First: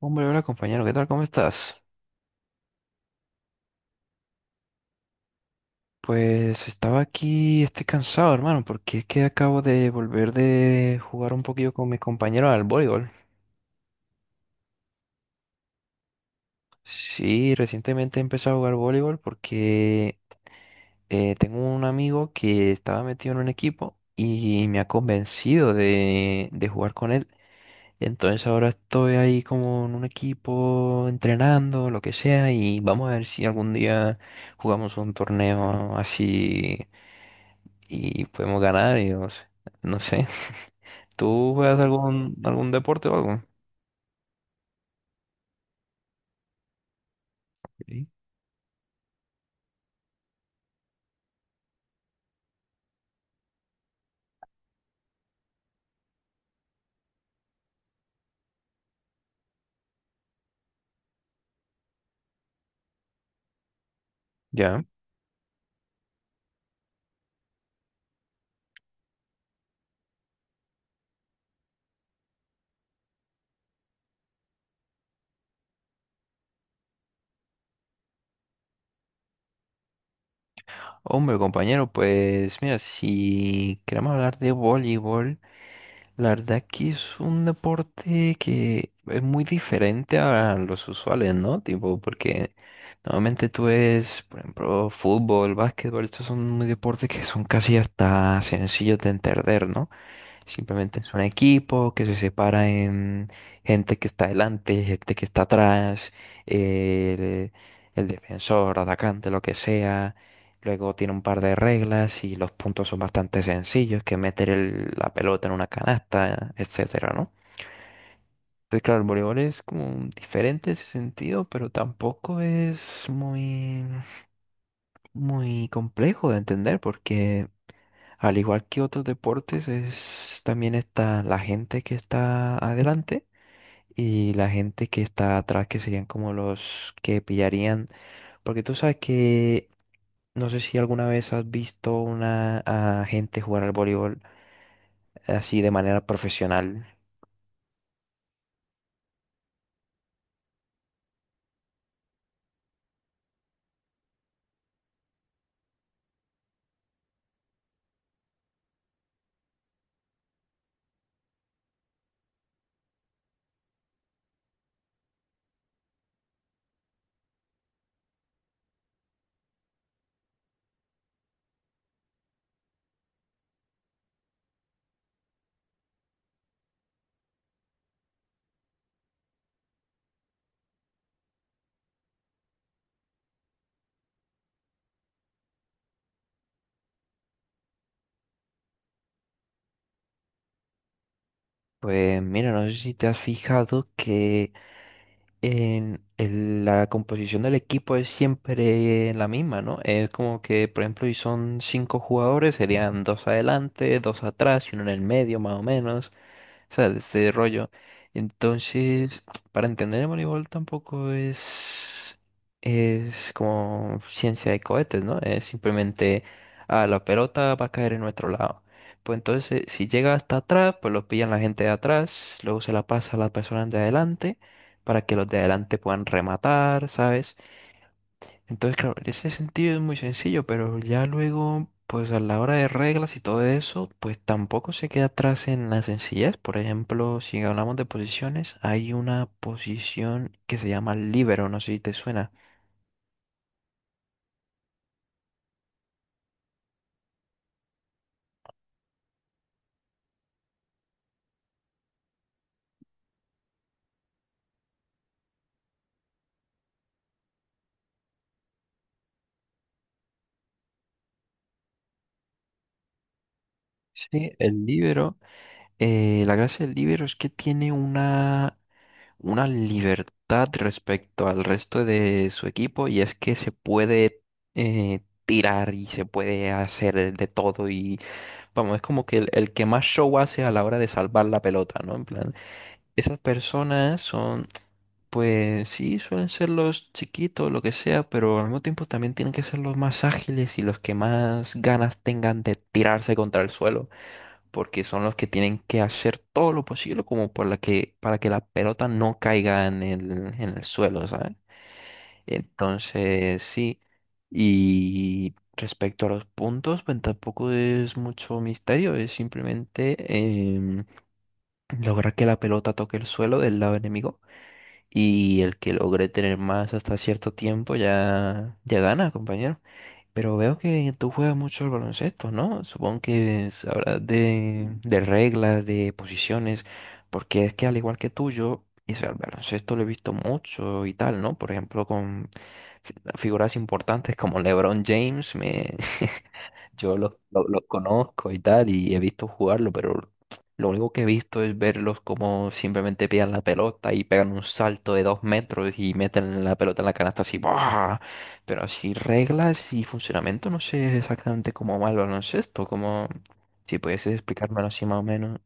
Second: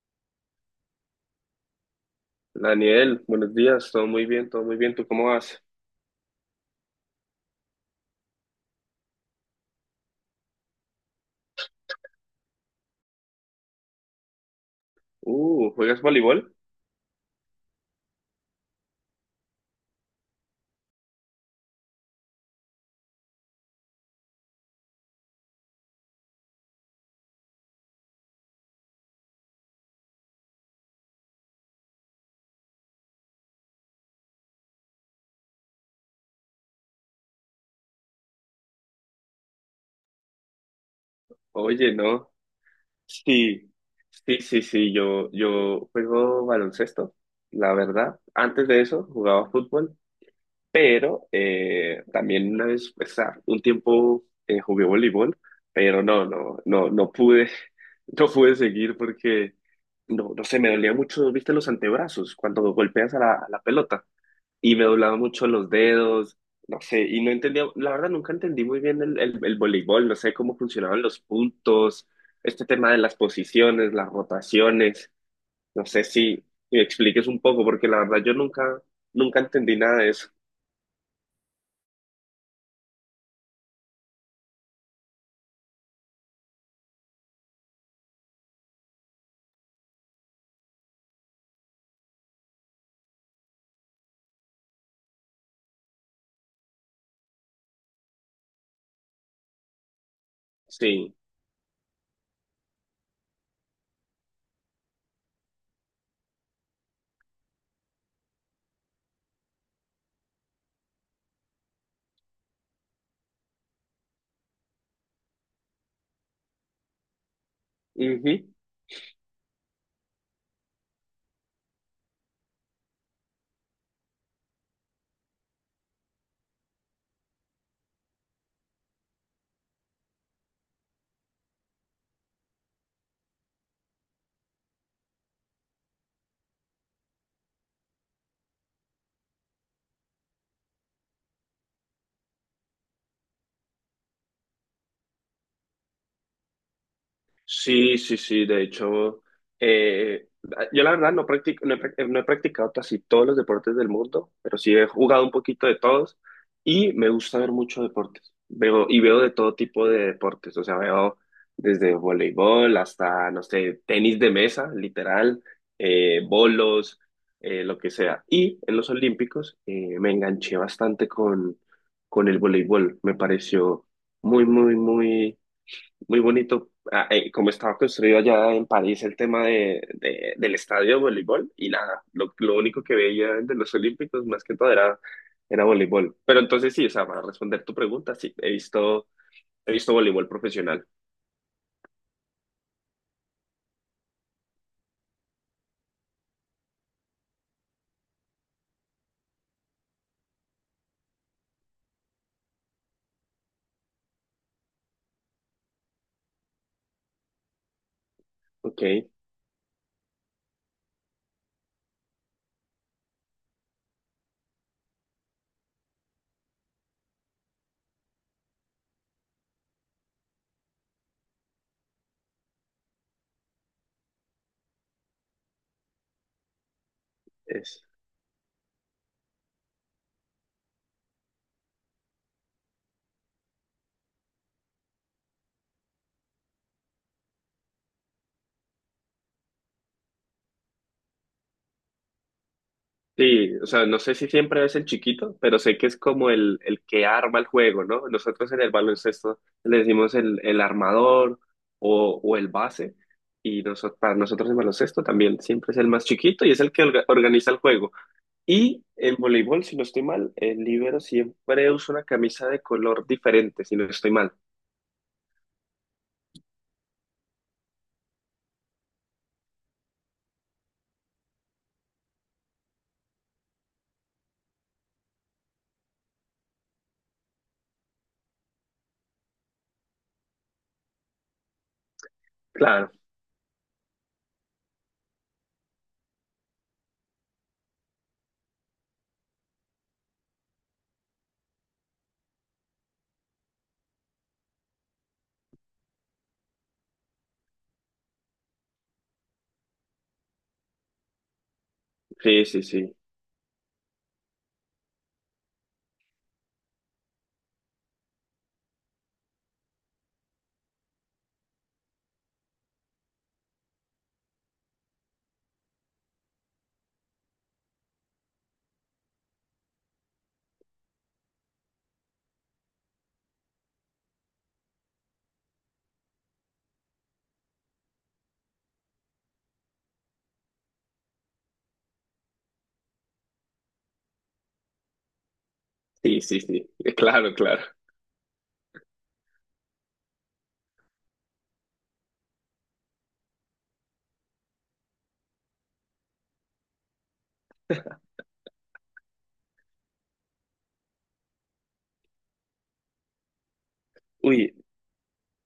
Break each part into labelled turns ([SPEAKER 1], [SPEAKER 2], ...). [SPEAKER 1] Hombre, hola compañero, ¿qué tal? ¿Cómo estás?
[SPEAKER 2] Daniel, buenos días, todo muy bien, ¿tú cómo vas?
[SPEAKER 1] Pues estaba aquí, estoy cansado, hermano, porque es que acabo de volver de jugar un poquillo con mis compañeros al voleibol.
[SPEAKER 2] ¿Juegas voleibol?
[SPEAKER 1] Sí, recientemente empecé a jugar voleibol porque tengo un amigo que estaba metido en un equipo y me ha convencido de jugar con él. Entonces ahora estoy ahí como en un equipo entrenando, lo que sea, y vamos a ver si algún día jugamos un torneo así y podemos ganar y no sé. No sé. ¿Tú juegas
[SPEAKER 2] Oye, no.
[SPEAKER 1] algún deporte o algo?
[SPEAKER 2] Sí, sí, sí, sí, yo juego baloncesto, la
[SPEAKER 1] Sí.
[SPEAKER 2] verdad. Antes de eso jugaba fútbol, pero también una vez, o sea, un tiempo jugué voleibol, pero no, no, no, no pude, no pude seguir porque, no, no sé, me dolía mucho, viste, los antebrazos cuando golpeas a la pelota. Y
[SPEAKER 1] Ya.
[SPEAKER 2] me doblaba mucho los dedos, no sé, y no entendía, la verdad nunca entendí muy bien el voleibol, no sé cómo funcionaban los puntos, este tema de las posiciones, las rotaciones, no sé si me expliques un poco, porque la verdad yo nunca, nunca entendí nada de eso.
[SPEAKER 1] Hombre, compañero, pues mira, si queremos hablar de voleibol, la verdad que es un deporte que es muy diferente a los usuales, ¿no? Tipo, porque normalmente tú ves, por ejemplo, fútbol, básquetbol, estos son muy deportes que son casi hasta sencillos de entender, ¿no? Simplemente es
[SPEAKER 2] Sí.
[SPEAKER 1] un equipo que se separa en gente que está adelante, gente que está atrás, el, el defensor, atacante, lo que sea. Luego tiene un par de reglas y los puntos son bastante sencillos, que meter la pelota en una canasta, etcétera, ¿no?
[SPEAKER 2] Ujú.
[SPEAKER 1] Entonces, claro, el voleibol es como diferente en ese sentido, pero tampoco es muy, muy complejo de entender porque al igual que otros deportes, es, también está la gente que está adelante y la gente que está atrás, que serían como los que pillarían. Porque tú sabes que no sé si alguna vez has visto una a gente jugar al voleibol así de manera profesional.
[SPEAKER 2] Sí, sí, sí, de hecho, eh, yo la verdad no no he practicado casi todos los deportes del mundo, pero sí he jugado un poquito de todos y me gusta ver muchos deportes. Veo, y veo de todo tipo de deportes, o sea, veo desde voleibol hasta, no sé, tenis de mesa, literal, bolos, lo que sea. Y en los Olímpicos me enganché bastante con el voleibol, me pareció muy, muy, muy muy bonito, como estaba construido allá en París el tema del estadio de voleibol y nada, lo único que veía de los Olímpicos más que todo era, era voleibol. Pero entonces sí, o sea, para responder tu pregunta, sí, he visto voleibol profesional.
[SPEAKER 1] Pues mira, no sé si te has fijado que en la composición del equipo es siempre la misma, ¿no? Es como que, por ejemplo, si son cinco jugadores, serían dos adelante, dos atrás y uno en el medio, más o menos. O sea, de ese rollo.
[SPEAKER 2] Ok.
[SPEAKER 1] Entonces, para entender el voleibol tampoco es como ciencia de cohetes, ¿no? Es simplemente, ah, la pelota va a caer en nuestro lado. Pues entonces, si llega hasta atrás, pues lo pillan la gente de atrás, luego se la pasa a las personas de adelante para que los de adelante puedan rematar, ¿sabes? Entonces, claro, en ese sentido es muy sencillo, pero ya luego, pues a la hora de reglas y todo eso, pues tampoco se queda atrás en la sencillez. Por ejemplo, si hablamos de posiciones, hay una posición que se llama libero, no sé si te suena.
[SPEAKER 2] Sí, o sea, no sé si siempre es el chiquito, pero sé que es como el que arma el juego, ¿no? Nosotros en el baloncesto le decimos el armador o el base, y nosotros, para nosotros en baloncesto también siempre es el más chiquito y es el que organiza el juego. Y en voleibol, si no estoy mal, el libero siempre usa una camisa de color diferente, si no estoy
[SPEAKER 1] Sí,
[SPEAKER 2] mal.
[SPEAKER 1] el libero, la gracia del libero es que tiene una libertad respecto al resto de su equipo, y es que se puede eh, tirar y se puede hacer de todo. Y vamos, es como que el que más show hace a la hora de salvar la pelota, ¿no? En plan,
[SPEAKER 2] Claro,
[SPEAKER 1] esas personas son, pues sí, suelen ser los chiquitos, lo que sea, pero al mismo tiempo también tienen que ser los más ágiles y los que más ganas tengan de tirarse contra el suelo, porque son los que tienen que hacer todo lo posible como por la que, para que la pelota no caiga en el suelo, ¿sabes?
[SPEAKER 2] sí, sí, sí,
[SPEAKER 1] Entonces, sí. Y respecto a los puntos, pues tampoco es mucho misterio, es simplemente em, lograr que la pelota toque el suelo del lado enemigo, y el que logre tener más hasta cierto tiempo ya, ya gana, compañero. Pero veo que tú juegas mucho al baloncesto, ¿no? Supongo que sabrás de reglas, de posiciones, porque es que al igual que tú, yo, y sea, el baloncesto lo he visto mucho y tal, ¿no? Por ejemplo, con figuras importantes como LeBron James,
[SPEAKER 2] sí, sí, sí,
[SPEAKER 1] Yo los,
[SPEAKER 2] claro,
[SPEAKER 1] lo- los
[SPEAKER 2] claro.
[SPEAKER 1] conozco y tal, y he visto jugarlo, pero lo único que he visto es verlos como simplemente pillan la pelota y pegan un salto de 2 metros y meten la pelota en la canasta así, ¡buah! Pero así reglas y funcionamiento, no sé exactamente cómo va el baloncesto, como si puedes
[SPEAKER 2] Uy.
[SPEAKER 1] explicármelo así más o menos.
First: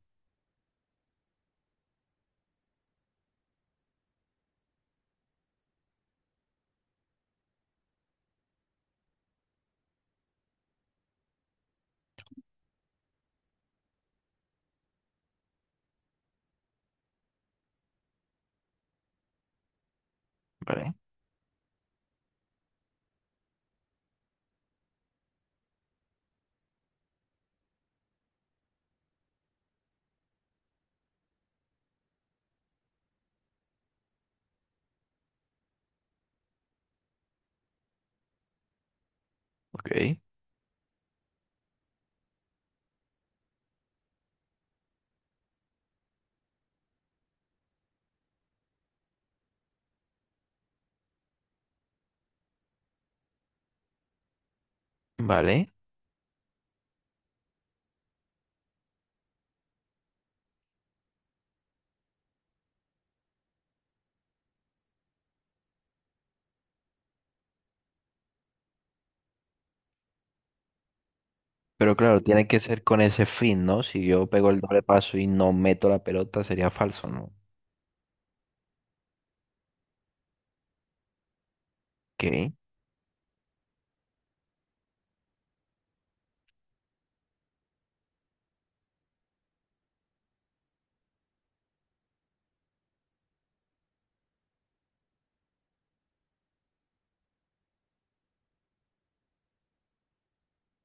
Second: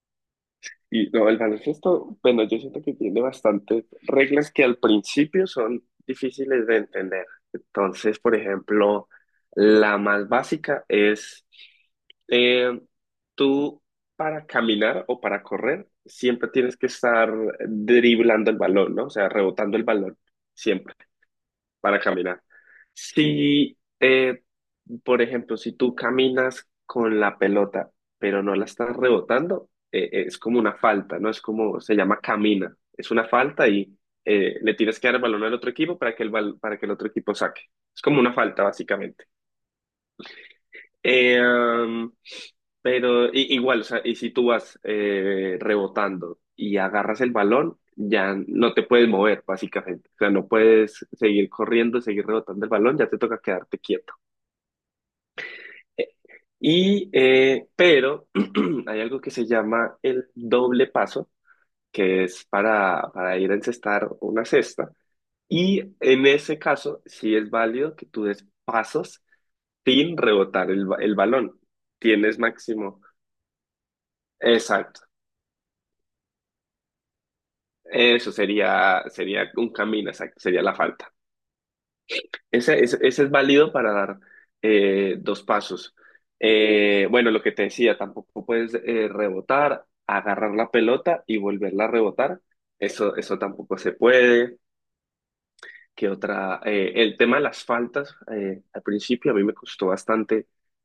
[SPEAKER 2] Y no, el baloncesto, bueno, yo siento que tiene bastantes reglas que al principio son difíciles de entender. Entonces, por ejemplo, la más básica es eh, tú para caminar o para correr siempre tienes que estar driblando el balón, ¿no? O sea, rebotando el balón,
[SPEAKER 1] Vale,
[SPEAKER 2] siempre para caminar. Si, eh, por ejemplo, si tú caminas con la pelota, pero no la estás rebotando, es como una falta, ¿no? Es como, se llama camina. Es una falta y le tienes que dar el balón al otro equipo para que para que el otro equipo saque. Es como una falta, básicamente.
[SPEAKER 1] ok,
[SPEAKER 2] Eh, um, pero igual, o sea, y si tú vas rebotando y agarras el balón, ya no te puedes mover, básicamente. O sea, no puedes seguir corriendo, seguir rebotando el balón, ya te toca quedarte quieto.
[SPEAKER 1] vale.
[SPEAKER 2] Eh, pero hay algo que se llama el doble paso, que es para ir a encestar una cesta. Y en ese caso, sí es válido que tú des pasos sin rebotar el balón.
[SPEAKER 1] Pero claro,
[SPEAKER 2] Tienes
[SPEAKER 1] tiene que ser con
[SPEAKER 2] máximo.
[SPEAKER 1] ese fin, ¿no? Si yo pego el doble
[SPEAKER 2] Exacto.
[SPEAKER 1] paso y no meto la pelota, sería falso, ¿no?
[SPEAKER 2] Eso sería, sería un camino, exacto, sería la falta.
[SPEAKER 1] Ok.
[SPEAKER 2] Ese es válido para dar dos pasos. Bueno, lo que te decía, tampoco puedes rebotar, agarrar la pelota y volverla a rebotar. Eso tampoco se puede. ¿Qué otra? El tema de las faltas, al principio a mí me costó bastante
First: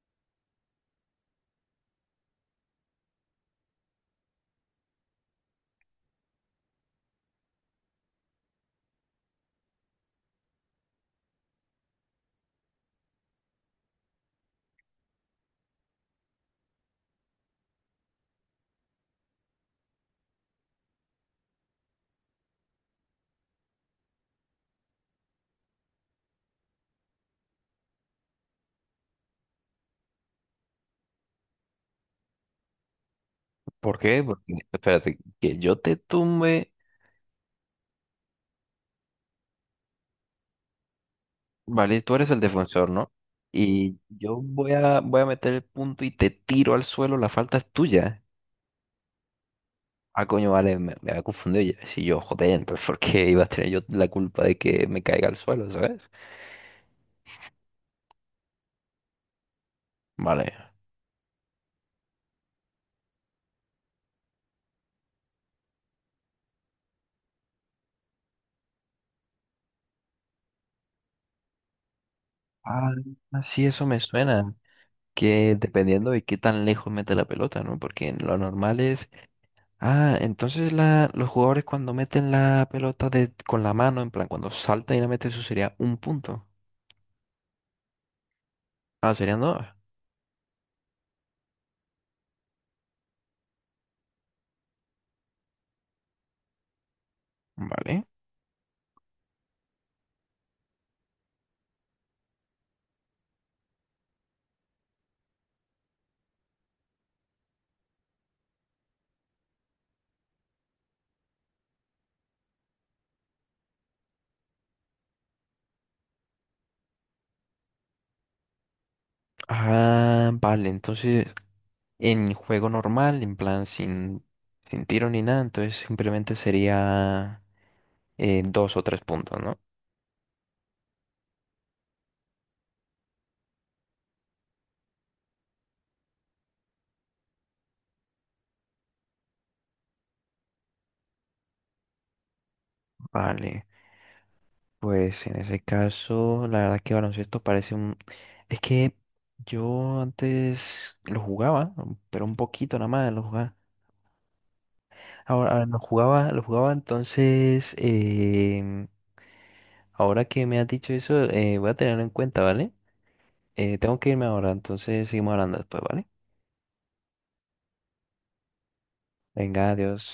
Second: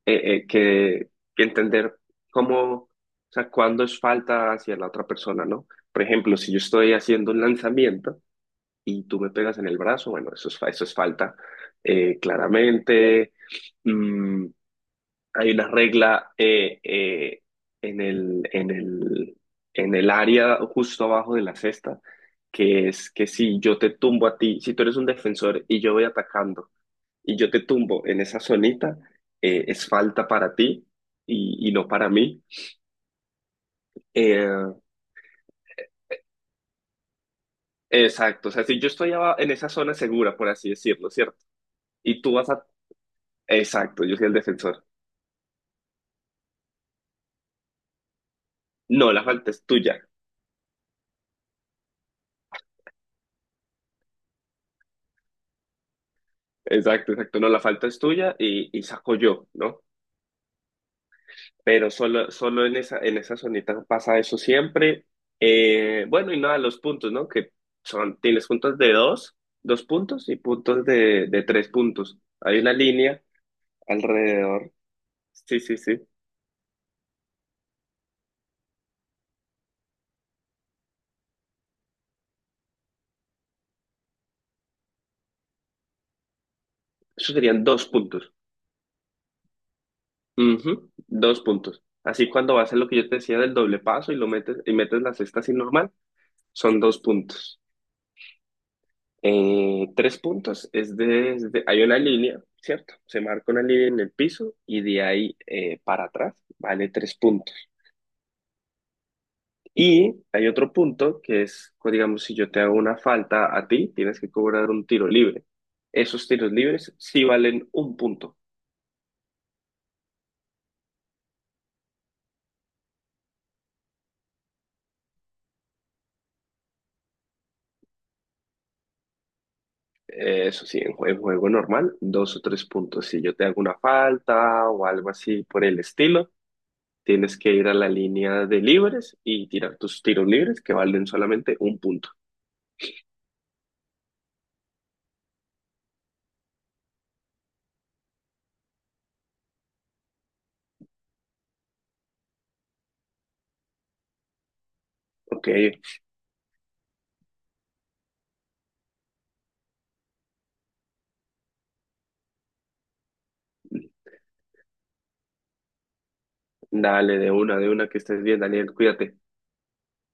[SPEAKER 2] eh, eh, que, que entender cómo, o sea, cuándo es falta hacia la otra persona, ¿no? Por ejemplo, si yo estoy haciendo un lanzamiento, y tú me pegas en el brazo, bueno, eso es, eso es falta, claramente. Mm, Hay una regla en el, en el, en el área justo abajo de la cesta, que es que si yo te tumbo a ti, si tú eres un defensor y yo voy atacando y yo te tumbo en esa zonita, es falta para ti y no para mí.
[SPEAKER 1] ¿Por qué? Porque,
[SPEAKER 2] Eh,
[SPEAKER 1] espérate, que yo te tumbe,
[SPEAKER 2] exacto, o sea, si yo estoy en esa zona segura, por así decirlo, ¿cierto?
[SPEAKER 1] vale, tú
[SPEAKER 2] Y
[SPEAKER 1] eres
[SPEAKER 2] tú
[SPEAKER 1] el
[SPEAKER 2] vas a...
[SPEAKER 1] defensor, ¿no? Y
[SPEAKER 2] Exacto, yo soy el
[SPEAKER 1] yo voy
[SPEAKER 2] defensor.
[SPEAKER 1] a, voy a meter el punto y te tiro al suelo, la falta es tuya.
[SPEAKER 2] No, la falta es tuya.
[SPEAKER 1] Ah, coño, vale, me había confundido. Si yo, joder, entonces, ¿por qué iba a tener yo la culpa de que me caiga al suelo?, ¿sabes?
[SPEAKER 2] Exacto, exacto. No, la falta es tuya y saco yo, ¿no?
[SPEAKER 1] Vale.
[SPEAKER 2] Pero solo, solo en esa zonita pasa eso siempre. Bueno, y nada, los puntos, ¿no? Que son, tienes puntos de dos, dos puntos y puntos de tres puntos. Hay una
[SPEAKER 1] Ah,
[SPEAKER 2] línea
[SPEAKER 1] sí, eso me suena.
[SPEAKER 2] alrededor.
[SPEAKER 1] Que
[SPEAKER 2] Sí, sí, sí.
[SPEAKER 1] dependiendo de qué tan lejos mete la pelota, ¿no? Porque lo normal es... Ah, entonces los jugadores cuando meten la pelota con la mano, en plan, cuando saltan y la meten, eso sería un punto.
[SPEAKER 2] Eso serían dos puntos.
[SPEAKER 1] Ah, serían dos.
[SPEAKER 2] Ujú. Dos puntos. Así cuando vas a lo que yo te decía del doble paso y lo metes, y metes la cesta así normal, son dos puntos.
[SPEAKER 1] Vale.
[SPEAKER 2] Tres puntos es desde, hay una línea, ¿cierto? Se marca una línea en el piso y de ahí para atrás vale tres puntos. Y hay otro punto que es, pues, digamos, si yo te hago una falta a ti, tienes que cobrar un tiro libre. Esos tiros libres sí valen un punto.
[SPEAKER 1] Ah, vale, entonces en juego normal, en plan, sin tiro ni nada, entonces simplemente sería dos o tres puntos, ¿no?
[SPEAKER 2] Eso sí, en en juego, normal, dos o tres puntos. Si yo te hago una falta o algo así por el estilo, tienes que ir a la línea de libres y tirar tus tiros libres que valen solamente un punto.
[SPEAKER 1] Vale. Pues en ese caso, la verdad que baloncesto parece un... Es que yo antes lo jugaba, pero un poquito nada más lo jugaba.
[SPEAKER 2] Ok.
[SPEAKER 1] Ahora, ahora lo jugaba entonces. Ahora que me has dicho eso, voy a tenerlo en cuenta, ¿vale? Tengo que irme ahora, entonces seguimos hablando después, ¿vale?
[SPEAKER 2] Dale, de una, que estés bien, Daniel, cuídate.
[SPEAKER 1] Venga, adiós.